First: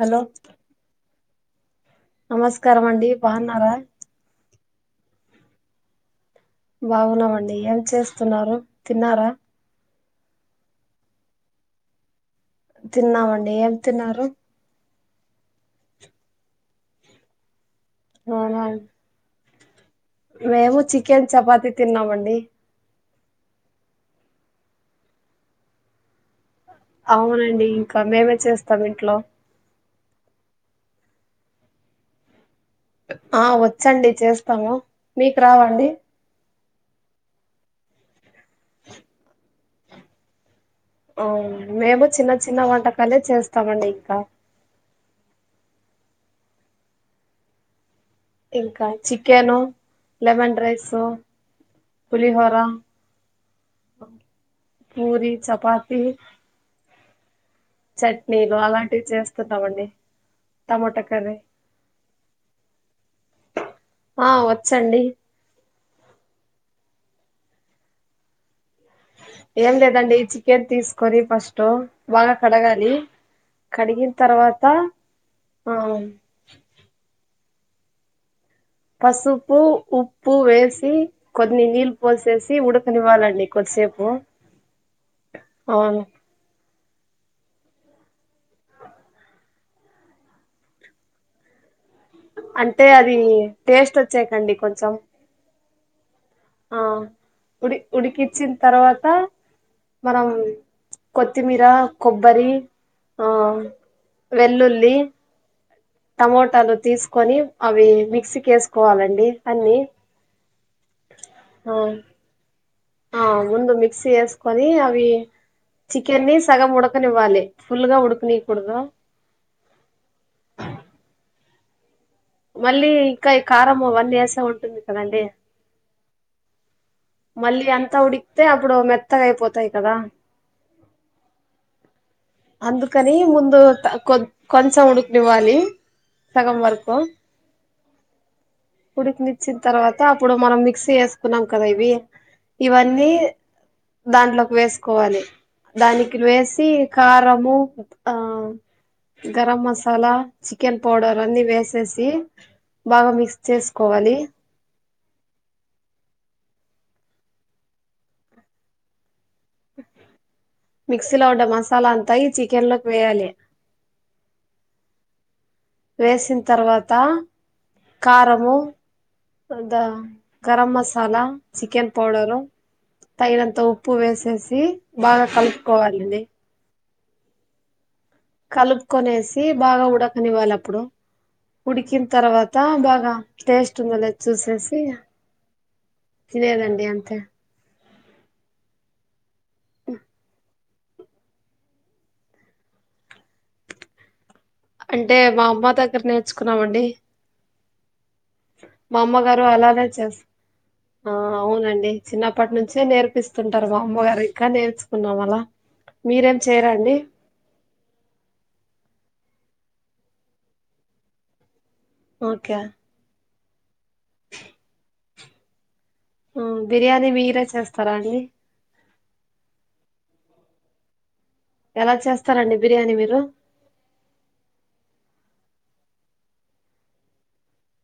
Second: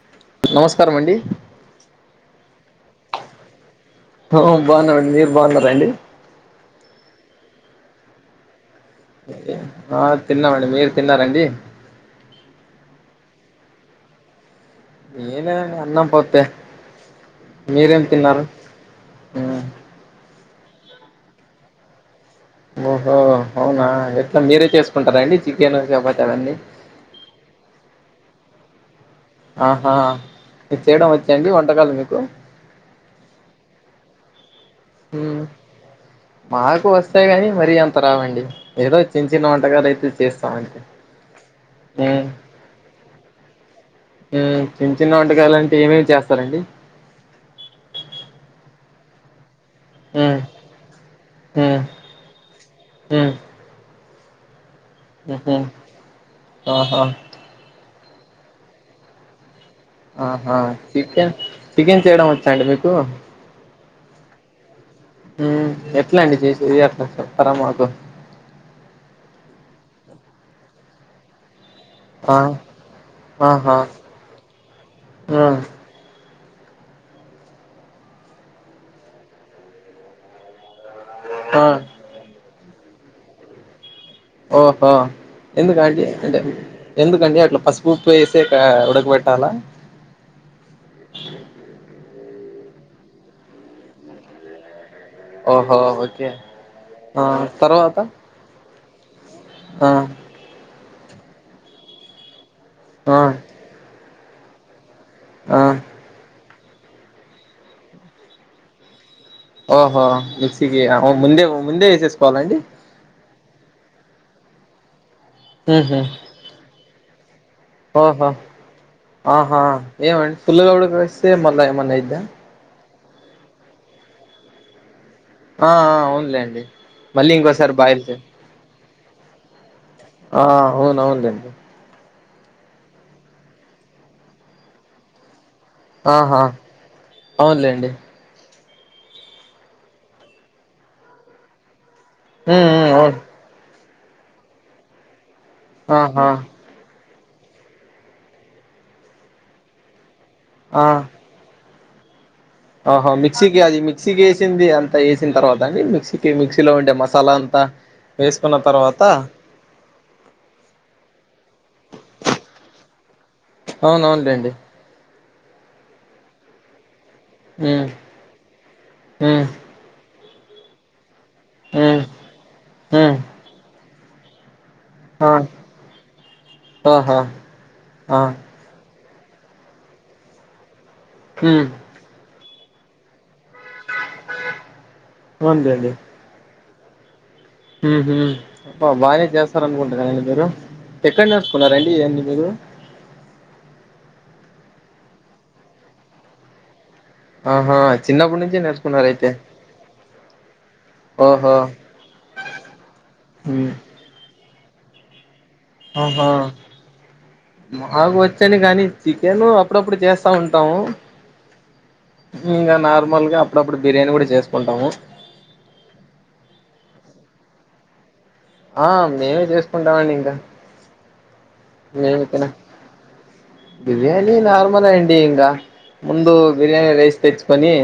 Hello నమస్కారం అండి నమస్కారమండి బావున్నారా బావున్నామండి మీరు బావున్నారా అండి బావున్నామండి ఏం చేస్తున్నారు తిన్నారా ఓకే ఆ తిన్నామండి మీరు తిన్నారండి తిన్నామండి ఏం తిన్నారు ఎ లేదండి అన్నం పప్పే మీరేం తిన్నారు అవునా ఆ మేము చికెన్ చపాతి తిన్నామండి ఓ ఓ అవునా ఎట్ల మీరే చేసుకుంటారా అండి చికెన్ చపా అవునండి కా మేమే చేస్తాం ఇంట్లో ఆహా మీకు చేయడం వచ్చా అండి వంటకాలు మీకు ఆ వచ్చండి చేస్ స్తాము మీకు మ్, రావ అండి మాకు వస్తాయి కాని మరీ అంత రావండి ఏదో చిన్న చిన్న వంటకాలు అయితే చేస్తామండి అవును మేము చిన్న చిన్న వంటకాలే చేస్తామండి ఇక మ్, చిన్న చిన్న వంటకాలంటే ఏమేమి చేస్తారండి ఇంకా చికెను మ్, లెమన్ రైసు మ్, పులిహోర పూరి ఉహు చపాతి ఆహా చట్నీలు అలాంటివి చేస్త ఆహా చికెన్ చికెన్ చేయడం వచ్చాండి మీకు ఆ వ ఎట్ల అండి చేసేది అ కొంచెం చెప్తారా మాకు ఏం లేదండి ఈ చికెన్ తీసుకొని ఫస్ట్ బాగా ఆ కడగాలి ఆహా కడిగిన తర్వాత ఆ పసుపు ఉప్పు వేసి తి ఆ కొన్ని నీళ్లు పోసేసి ఉడక కనివ్వాలండి కొద్దిసేపు ఓహా ఎందు అవును కాటి అంటె ఎందుకండి అట్లా పసుపు ఉప్పు వేసాక ఉడక పెట్టాలా అంటే అది టేస్ట్ వచ్చాయి కండి కొంచెం ఓహో ఒకే ఆ ఉడి ఉడికిచ్చిన తర్వాత ఆ మనం కొత్తిమీర కొబ్బరి ఆ వెల్లుల్లి ఆ టమోటాలు తీసుకొని అవి మిక్సీ కేసుకోవాలండి ఓహో మిక్సీకి అవ్ ముందే ఆ ముందేఎసేసుకోవాలండి ఆ ముందు మిక్సీ ఏసుకొని అవి చికెన్ ని సగం ఉడక ఉడకనివ్వాలి ఫుల్ గా ఓహ ఉడకనీయకూడదు ఆహా ఏమండి ఫులుగడకి వస్తే మ మల ఏమైనా అయితే మళ్ళీ ఇంకా ఈ కారం వన్ ఇయస ఉంటుంది కదండి ఆ ఆ అవునులేండి మళ్ళీ ఇంకోసారి అంతా బాయిల్ చే ఉడికితే అప్పుడు మెత్త అయిపోతయి ఆ అవునువునులేండి అందకని ముందు కొ కొంచసా ఉడుక్ నివ్వాలి ఆహా అవునులేండి కుడికినిచ్చిన తర్వాత అప్పుడు మనం మిక్సీ చేసుకున్నాం కదా ఇవి ఉమ్ ఉమ్ ఇవన్నీ అవును దాంట్లోకి వేసుకోవాలి దానికి ఆహా వేసి కారము ఆ గరం మసాలా చికెన్ ఆ పడర్ అన్ని వేస్ ససి ఆహా మిక్సీకి అది మిక్సీకి వేసింది అంతా వేసిన తర్వాత అండి మిక్సీకి మిక్సీ కిలో ఉండే మసాలా అంతా వేసుకున్న తర్వాత మిక్సీ లో ఉండ మసాలా అంతా ఇ చికెన్ లోకి వేయాలి అవునవునులేండి వేసిన తర్వాత ఉమ్ కారమో ఉమ్ అంత గరం మసాలా చికెన్ ఉమ్ పౌడరు ఉమ్ తైైనంత ఉప్ ప్పు వేసేసి బాగా ఆ కలుపుకోవాలిండి ఆహా ఆ కొనేసి బాగా ఉడకనివ్వాలి అప్పుడు ఉమ్ ఉడికిన తర్వా తా బాగా టేస్ట్ ఉందిలే చూసేసి అవునులేండి తినేదే అంతే అంతే ఊహుం అ బా జేస్త సార్ అనుకుంటు కదా అండి మీరు ఎక్కడ నేర్చుకున్నార అండి ఇయాన్నీ మీరు అంటే మా అమ్మ దగ్గర నేర్చుకున్నామండి ఆహా చిన్నప్పటి నుంచి మా నేర్చుకున్నారయితే అమ్మగారు అలానే చేస్త ఆ ఓహో అవునండి చిన్నప్పటి నుంచే నేర్పిస్తుంటారు ఉమ్. మా అమ్మగారి కా నేర్చుకున్నాం అలా అహా మీరేం చేయరాండి మకు వచ్చేని కానీ చికెన్నూ అప్పుడప్పుడు చేస్తూ ఉంటాము ఓకే ఇంకా నార్మల్గా అ ఇప్పుడు బిర్యానీ కూడా చేసుకుంటాము బిర్యానీ మీరే చేస్తారా అండి ఆ మేమే చేసుకుంటామండి ఇంకా ఎలా నేను నా చేస్తారండి బిర్యానీ మీరు బిర్యానీ నార్మల్ ఎ అండి ఇంకా ముందు బిర్యానీ రైస్ తెచ్చుకోని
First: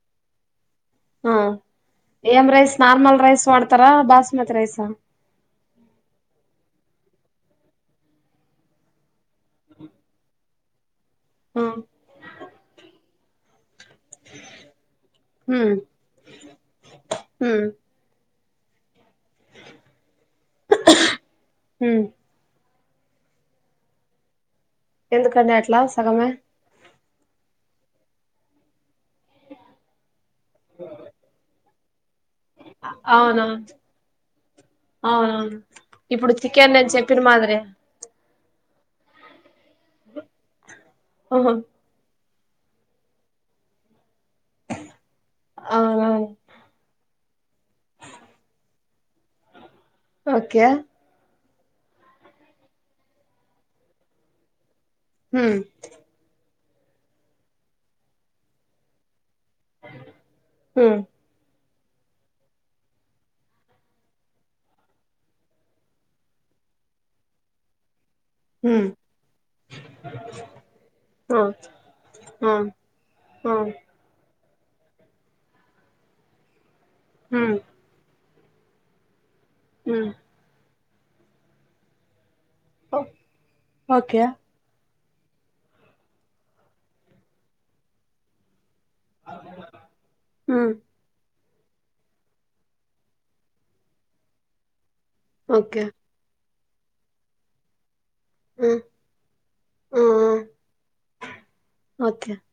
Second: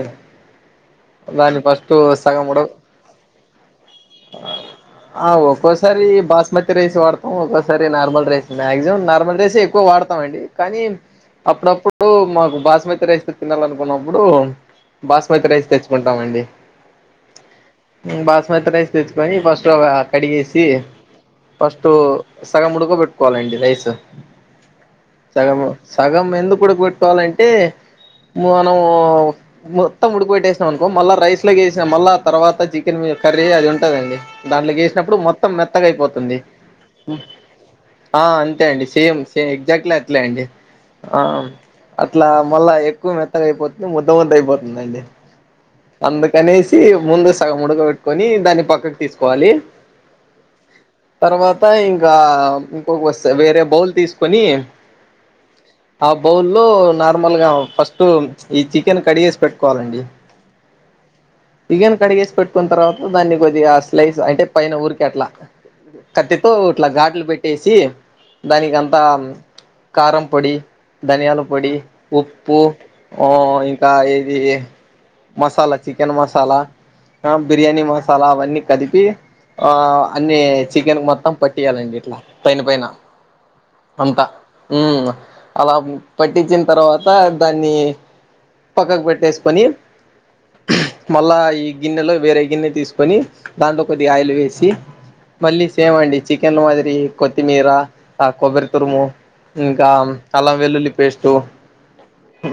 ఆ ఏం రైస్ ఉడక నార్మల్ రైస్ వాడతారా బాస్మతి రైసా ఆ తి రైసా వాడతాం ఒకసారి normal rice maximum normal rice ఎ ఎక్కువ వాడతామండి కానీ ఆ అప్పుడప్పుడు మాకు బాస్మతి రైస్ తినాలా ప్పుడు బాస్మతి రైస్ హ్మ్ తెచ్చుకుంటాండి హ్మ్ బా స్మతి రైస్ తెచ్చుకొని ఫాస్ట్ గా కడ్ చేసి ఫస్ట్ హ్మ్ సగం ఊడూ కోవిడ్ కోలండి రైస్ ఎందుకండి సగము అట్లా సగం సగమే ఎందుకు ఉడకు పెట్టుకోవాలంటే మనమ ఓ మొత్తం ఉడికి పెట్టేస్నం అనుకో మళ్ళా రైస్ లోకేసి ఛ మల్ల తర్వాత చికెన్ కర్రీ అవునా అది ఉంటది కదండి దాంట్ల యేసినప్పుడు మొత్తం అవునవును మెత్తగా ఇప్పుడు అయిపోతుంది. చికెన్ నేను చెప్పిన మాదిరి ఆ అంతే అండి సేమ్ సేమ్ ఎక్సట్లీ అట్లే అండి ఆమ్ ఆహా అత్ ఇట్లా మళ్ళా ఎక్కువ మెత్తగా అయిపోతుంది మొ లోన్ ది అయిపోతుందండి అవునవును అందుకనేసి ముందు సగం ఉడకబెట్టుకొని దాన్ని పక్కకి తీసుకోవాలి. ఓకే తర్వాత ఇంకా ఇంకొక వస్తె వేరే బౌల్ తీసుకొని హ్మ్ లో నార్మల్గా ఫస్ట్ ఈ చికెన్ కడిగేస్ పెట్టుకోవాలండి. హ్మ్ బియ్యాన్ని కడిగేసి పెట్టుకున్న తర్వాత దాన్ని కొద్దిగా స్లైస్ అంటే పైన ఊరికే అట్లా కత్తితో ఇట్లా ఘాట్లు పె ట్టేసి హ్మ్ దానికంతా కారం పొడి, ఆ ధనియాల పొడి, ఆ ఉప్పు ఆ ఇంకా ఇది మసాలా, చికెన్ మసాలా ఆ హ్మ్ బిర్యానీ మసాలా అవన్ అన్ని కలిపి ఆ అన్నీ చికెన్ మొత్తం పట్టియాలండి ఇట్లా పైన పైన ఓకే అంతా మ్ అలా పట్టించిన తర్వాత దాన్ని పక్కకు పెట్టేసుకొని మళ్ళా ఈ గిన్నెలో వేరే గిన్నె తీస్కొని దాంట్లో కొద్దిగా ఆయిల్ వేసి మళ్ళీ ఓకే ఓకే సేమ్ అండి చిక్ ను అదిరి కొత్తిమీరా కొబ్బరి తురుము ఇంకా అల్లం వెల్లుల్లి పేస్టు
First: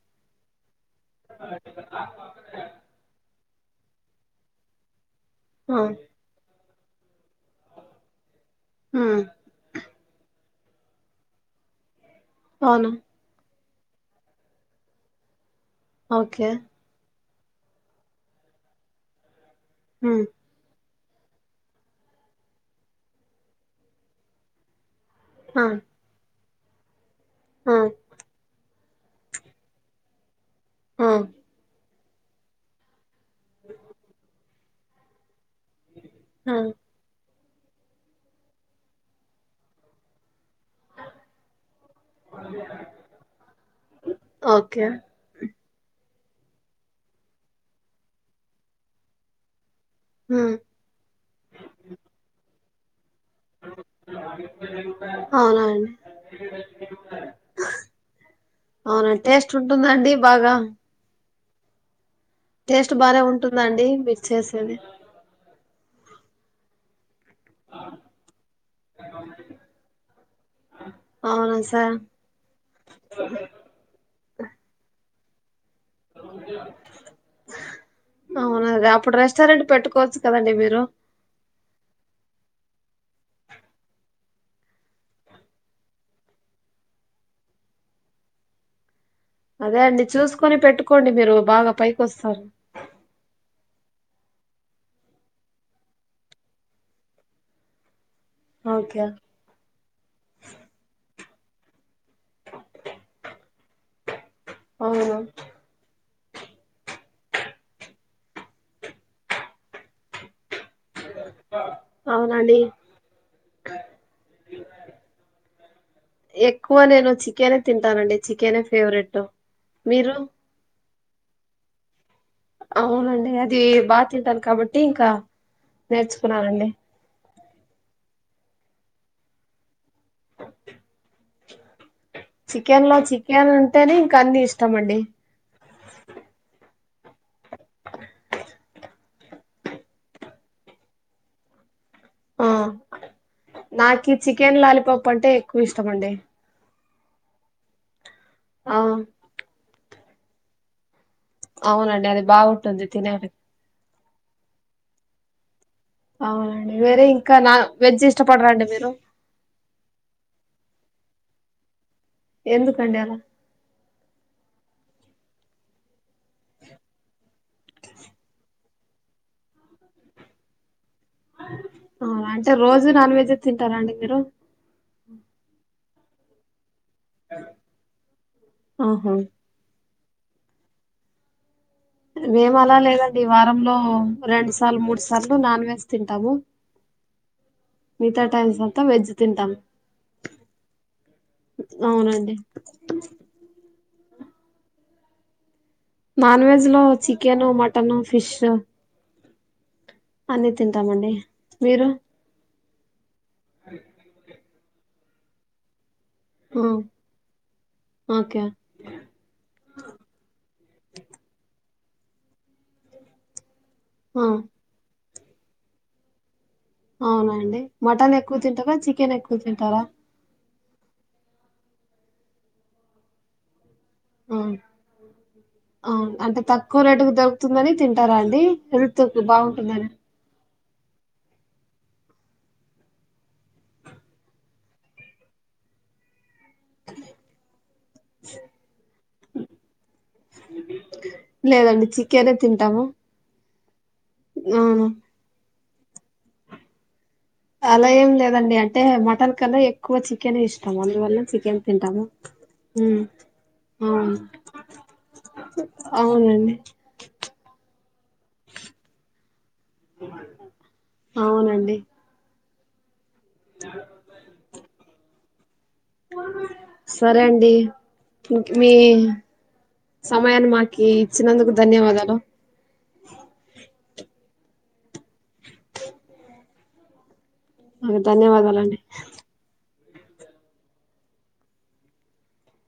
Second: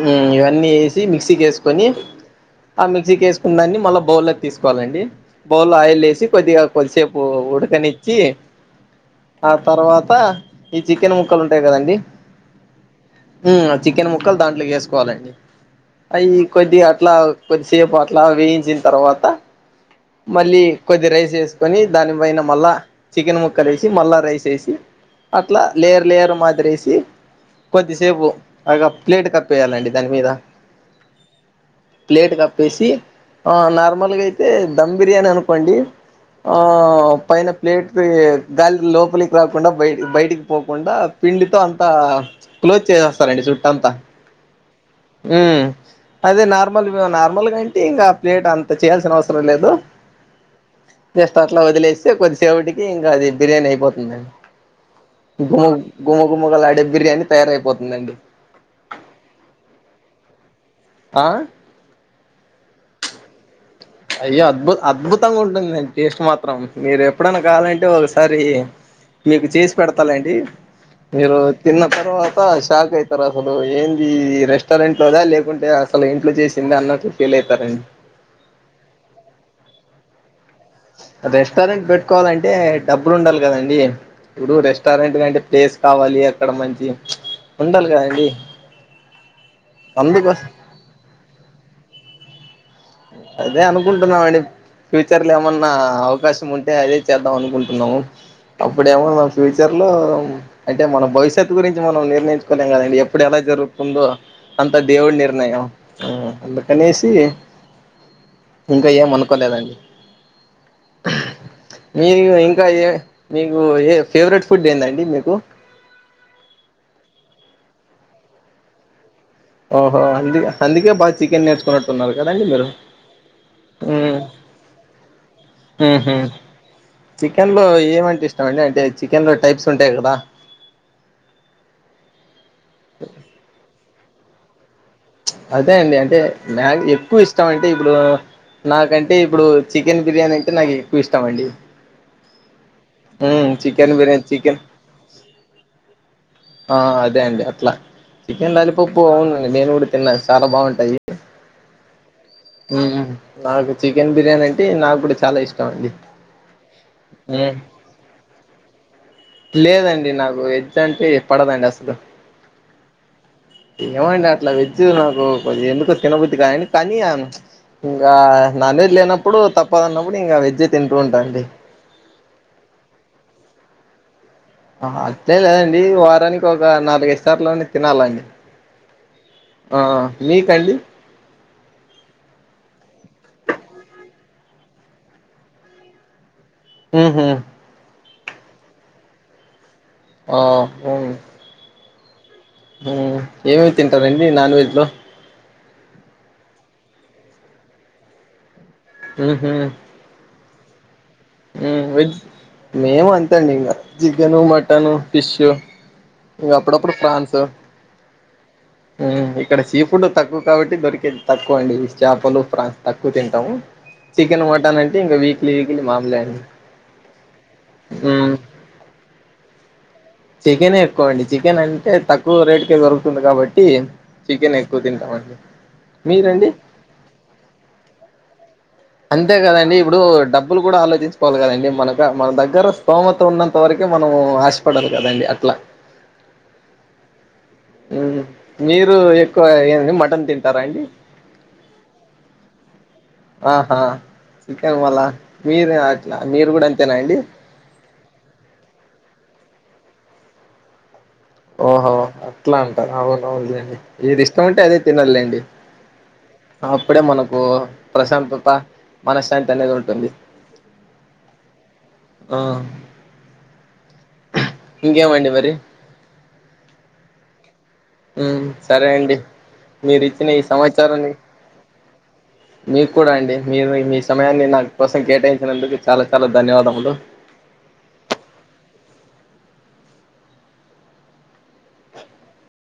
మ్ ఇవ అన్నీ ఏ మిక్సీకి వేసుకొని ఆ మిక్సీకి ఏస్ దాన్ని మళ్ళ బౌల్లో తీసుకోవాలండి. బౌల్లో ఆయిలేసి కొద్దిగ [unintelligible] పోకూడదని ఇచ్చి తర్వాత ఈ చికెన్ ముక్కలు ఉంటాయి కదండి అవును చికెన్ ముక్కలు దాంట్లోకి వేసుకోవాలండి. అయి ఓకే కొద్ది అట్లా కొద్దిసేపు అట్లా వేయించిన తర్వాత మళ్ళీ కొద్ది రైస్ వేసుకొని దానిపైన మళ్ళా చికెన్ ముక్క వేసి మళ్ళా రైస్ ఏసీ అట్లా లేరు లేరు మాది [unintelligible] సి కొద్దిసేపు అగా ప్లేట్ కప్పేయాలండి దాని మీద ఆ ప్లేట్ కప్పేసి ఆ నార్మల్గా అయితే దమ్ బిర్యానీ అను అండి ఆ పైన ప్లేట్ లో దాని లోపల పలి కాకుండా బయ బయటికి పోకుండా పిండితో అంతా క్లోజ్ చేసేస్తారండి చుట్ట అంతా ఓకే అదే నార్మల్ నార్మల్గాంటే ఇంకా ప్లేట్ అంత చేయాల్సిన అవసరం లేదు జస్ట్ అట్లా వదిలేస్తే కొద్దిసేవుటికి ఇంగ అది బిరియానీ అయ్ పొ అవునండి గుమ గుమగలాడే బిర్యానీ తయారైపోతుందండి అవున టేస్ట్ ఉంటుందండి. ఈ బాగా ఆ టేస్ట్ బానె ఉంటుదా అయ్యో అద్భు అద్భుత గా ఉంటుందండి. టేస్ట్ మాత్రం మీరు ఎప్పుడనా కావాలంటే ఒకసారి మీకు చేసి పెడతాలెండి మీరు అవునా తిన్న సార్ తర్వాత షాక్ ఐతరు అసలు ఏంది రెస్టారెంట్ లోదా లే కుంటే అసలు ఇంట్లో చేసింది అన్నటు ఫీల్ ఐతారండి ఇప్పుడు రెస్టారెంట్ పెట్కోచ్చు కదండి. మీరు రెస్టారెంట్ పెట్టుకోవలంటే డబ్బులు ఉండాలి కదండీ ఇప్పుడు రెస్టారెంట్ కంటే పెస్ కావాలి అక్కడ మంచి ఉండాలి కదండి. అదే అండి అందుకోసం చూసుకొని పెట్టుకోండి మీరు బాగా పైకి వస్తారు అదే అనుకుంటున్నామండి ఫ్యూచర్ లో ఏమన్నా అవకాశం ఉంటే అదే చేద్దాం అనుకుంటున్నము ఓకే అప్పుడేమో మన్ ఫ్యూచర్ లో అంటే మన భవిష్ తెత్ గురించి మనం నిర్ణయించుకోలేం కదండి ఎప్పుడు ఎలా జరుగుతుందో అంత దేవుడు అవును నిర్ణయం హు అందుకనేసి ఇంక ఏం అనుకోలేదండి మీరు అవునండి ఇంకా ఏ మీకు ఏ ఫేవరెట్ ఫుడ్ ఏందడి మీకు ఎక్కువ నేను చికెనే తింటానండి చికెనే ఫేవరెట్ ఓహో మీరు అదు అదుకే బ చికెన్ నేర్చుకోట్టున్నారు అవునండి అది బాగా తింటాను కాబట్టి ఇంకా ఉహు నేర్చుకున్నానండి తో డ టె చికెన్ లో టైప్స్ ఉంట చికెన్ లో చికెన్ అంటేనే కన్నెస్ అదే అండి అంటే నా మ్యాడ్ ఇప్ కువ్ ఇష్టం అంటే ఇప్పుడు నాకంటే ఇప్పుడు చికెన్ బిర్యానీ అంటే నాకు ఎక్కువ ఇష్టం అండి ఆ మ్మ్ చికెన్ నాకు బిర్యానీ చికెన్ లాలీపాప్ అంటే ఎక్కువ ఇష్టమండి ఆ అదే అండి అట్ల ఎ ఆ లాలీపాప్ బాగుదాడి నేను తిన్న చాలా బాగుంటాయి అవునండి అది బాగుంటుంది మ్మ్ తినాల నాకు చికెన్ బిర్యానీ అంటె నగ్గుడ చాలా ఇష్ అవునండి వేరే ఇంక నా వెజ్ ఇష్టపడరాండి మీరు వేజ్ అంటె పడదండి అసలు ఎందుకండి అలా ఎమడా అట్లా వి నాకు కొంచ ఎందుకు క పోటి కా కానీమ్ ఇంకా నాన్ వెజ్ లేనప్పుడు తప్పదున్నప్పుడు ఇంకా వెజ్జే తిన టూన్టా అండి అవునా అంటే రోజు నాన్ వెజ్ తింటారండి మీరు ఆహా అట్లే లేదండి వ తనీ కోక్ ఇ నాలుగైదు సార్లైన తినాలండి ఆహా ఆ మీకండి మేము అలా లేదండి వారంలో రెండు సార్లు మూడు సార్లు నాన్ వెజ్ తింటాము ఉహు మితా టైమ్స్ అంత వెజ్ తింటాం ఒ హ్మ్ అవునండి హ్మ్ ఏం తిన్ టారండి నాన్ వెజ్ లో నాన్ వెజ్ లో చికెను మటను ఫిష్ ఊహు అన్ని తింటామండి మీరు మేమంతే అంతే ఇగ చికెను మటన్ టను ఫిష్ ఇంక ఆ, అప్పుడప్పుడు ఫ్రాన్స్ ఓకే మ్ ఇక్కడ సీ ఫుడ్ తక్కువ కాబట్టి దొరికేది తక్కువ అండి చేపలు ఫ్రాన్స్ తక్కువ తింటాము ఆ, చికెన్ మటన్ అయి అంతే ఇగ వీక్లీ వీక్లీ నాన్ [inaudible] అవునా అండి మటన్ ఎక్కువ తింటారా చికెన్ ఎక్కువ తింటా తారా చికెనే ఎక్కువ అండి చికెన్ అంటే తక్కువ రేటు కే దొరుకుతుంది కాబట్టి మ్ చికెన్ ఎక్కువ తింటామండి అవును అంటే మీరండి తక్కువ రెటుకు దొరుకుతుందని తింటారా అండి అంతే కదండి బాగుంటుందని ఇప్పుడు డబ్బు డబ్బులు కూడా ఆలోచించుకోవాలి కదండి మనక మన దగ్గర స్థోమత ఉన్నంత వరక మనం ఆశపడాలి కదండి అట్లా మీరు ఎక్కువ ఏ మటన్ తింటారా అండి లేదండి చికెనే తింటాము ఆహా చికెన్ అవును వాళ మీరు అలా మీరు కూడా అంతేనా అండి అలా ఏం లేదండి అంటే మటన్ కన్నా ఎక్కువ చికెన్ ఇష్టాం అందువల్ల చికెన్ ఓహో తింటాము అట్లా అంటారు ఉమ్, అవునవునులేండి అవును ఏది ఇష్టం అంటే అదే తినదులేండి అవునండి అప్పుడే మనకు ప్రశాంతత మనశ్శాంతి అనేది ఉంటుంది అవునండి అ ఏ సరే అండి ఉమ్ మీ సరే అండి మీరు ఇచ్చిన ఈ సమయాన్ని మాకి సమాచారాన్ని ఇచ్చినందుకు ధన్యవాదాలు ధా మీకు కూడా అండి మీరు మీ సమయాన్ని నా కోసం కేటాయిినందుకు చాలా చాలా ధన్యవాదములు ధన్యవాదాలండి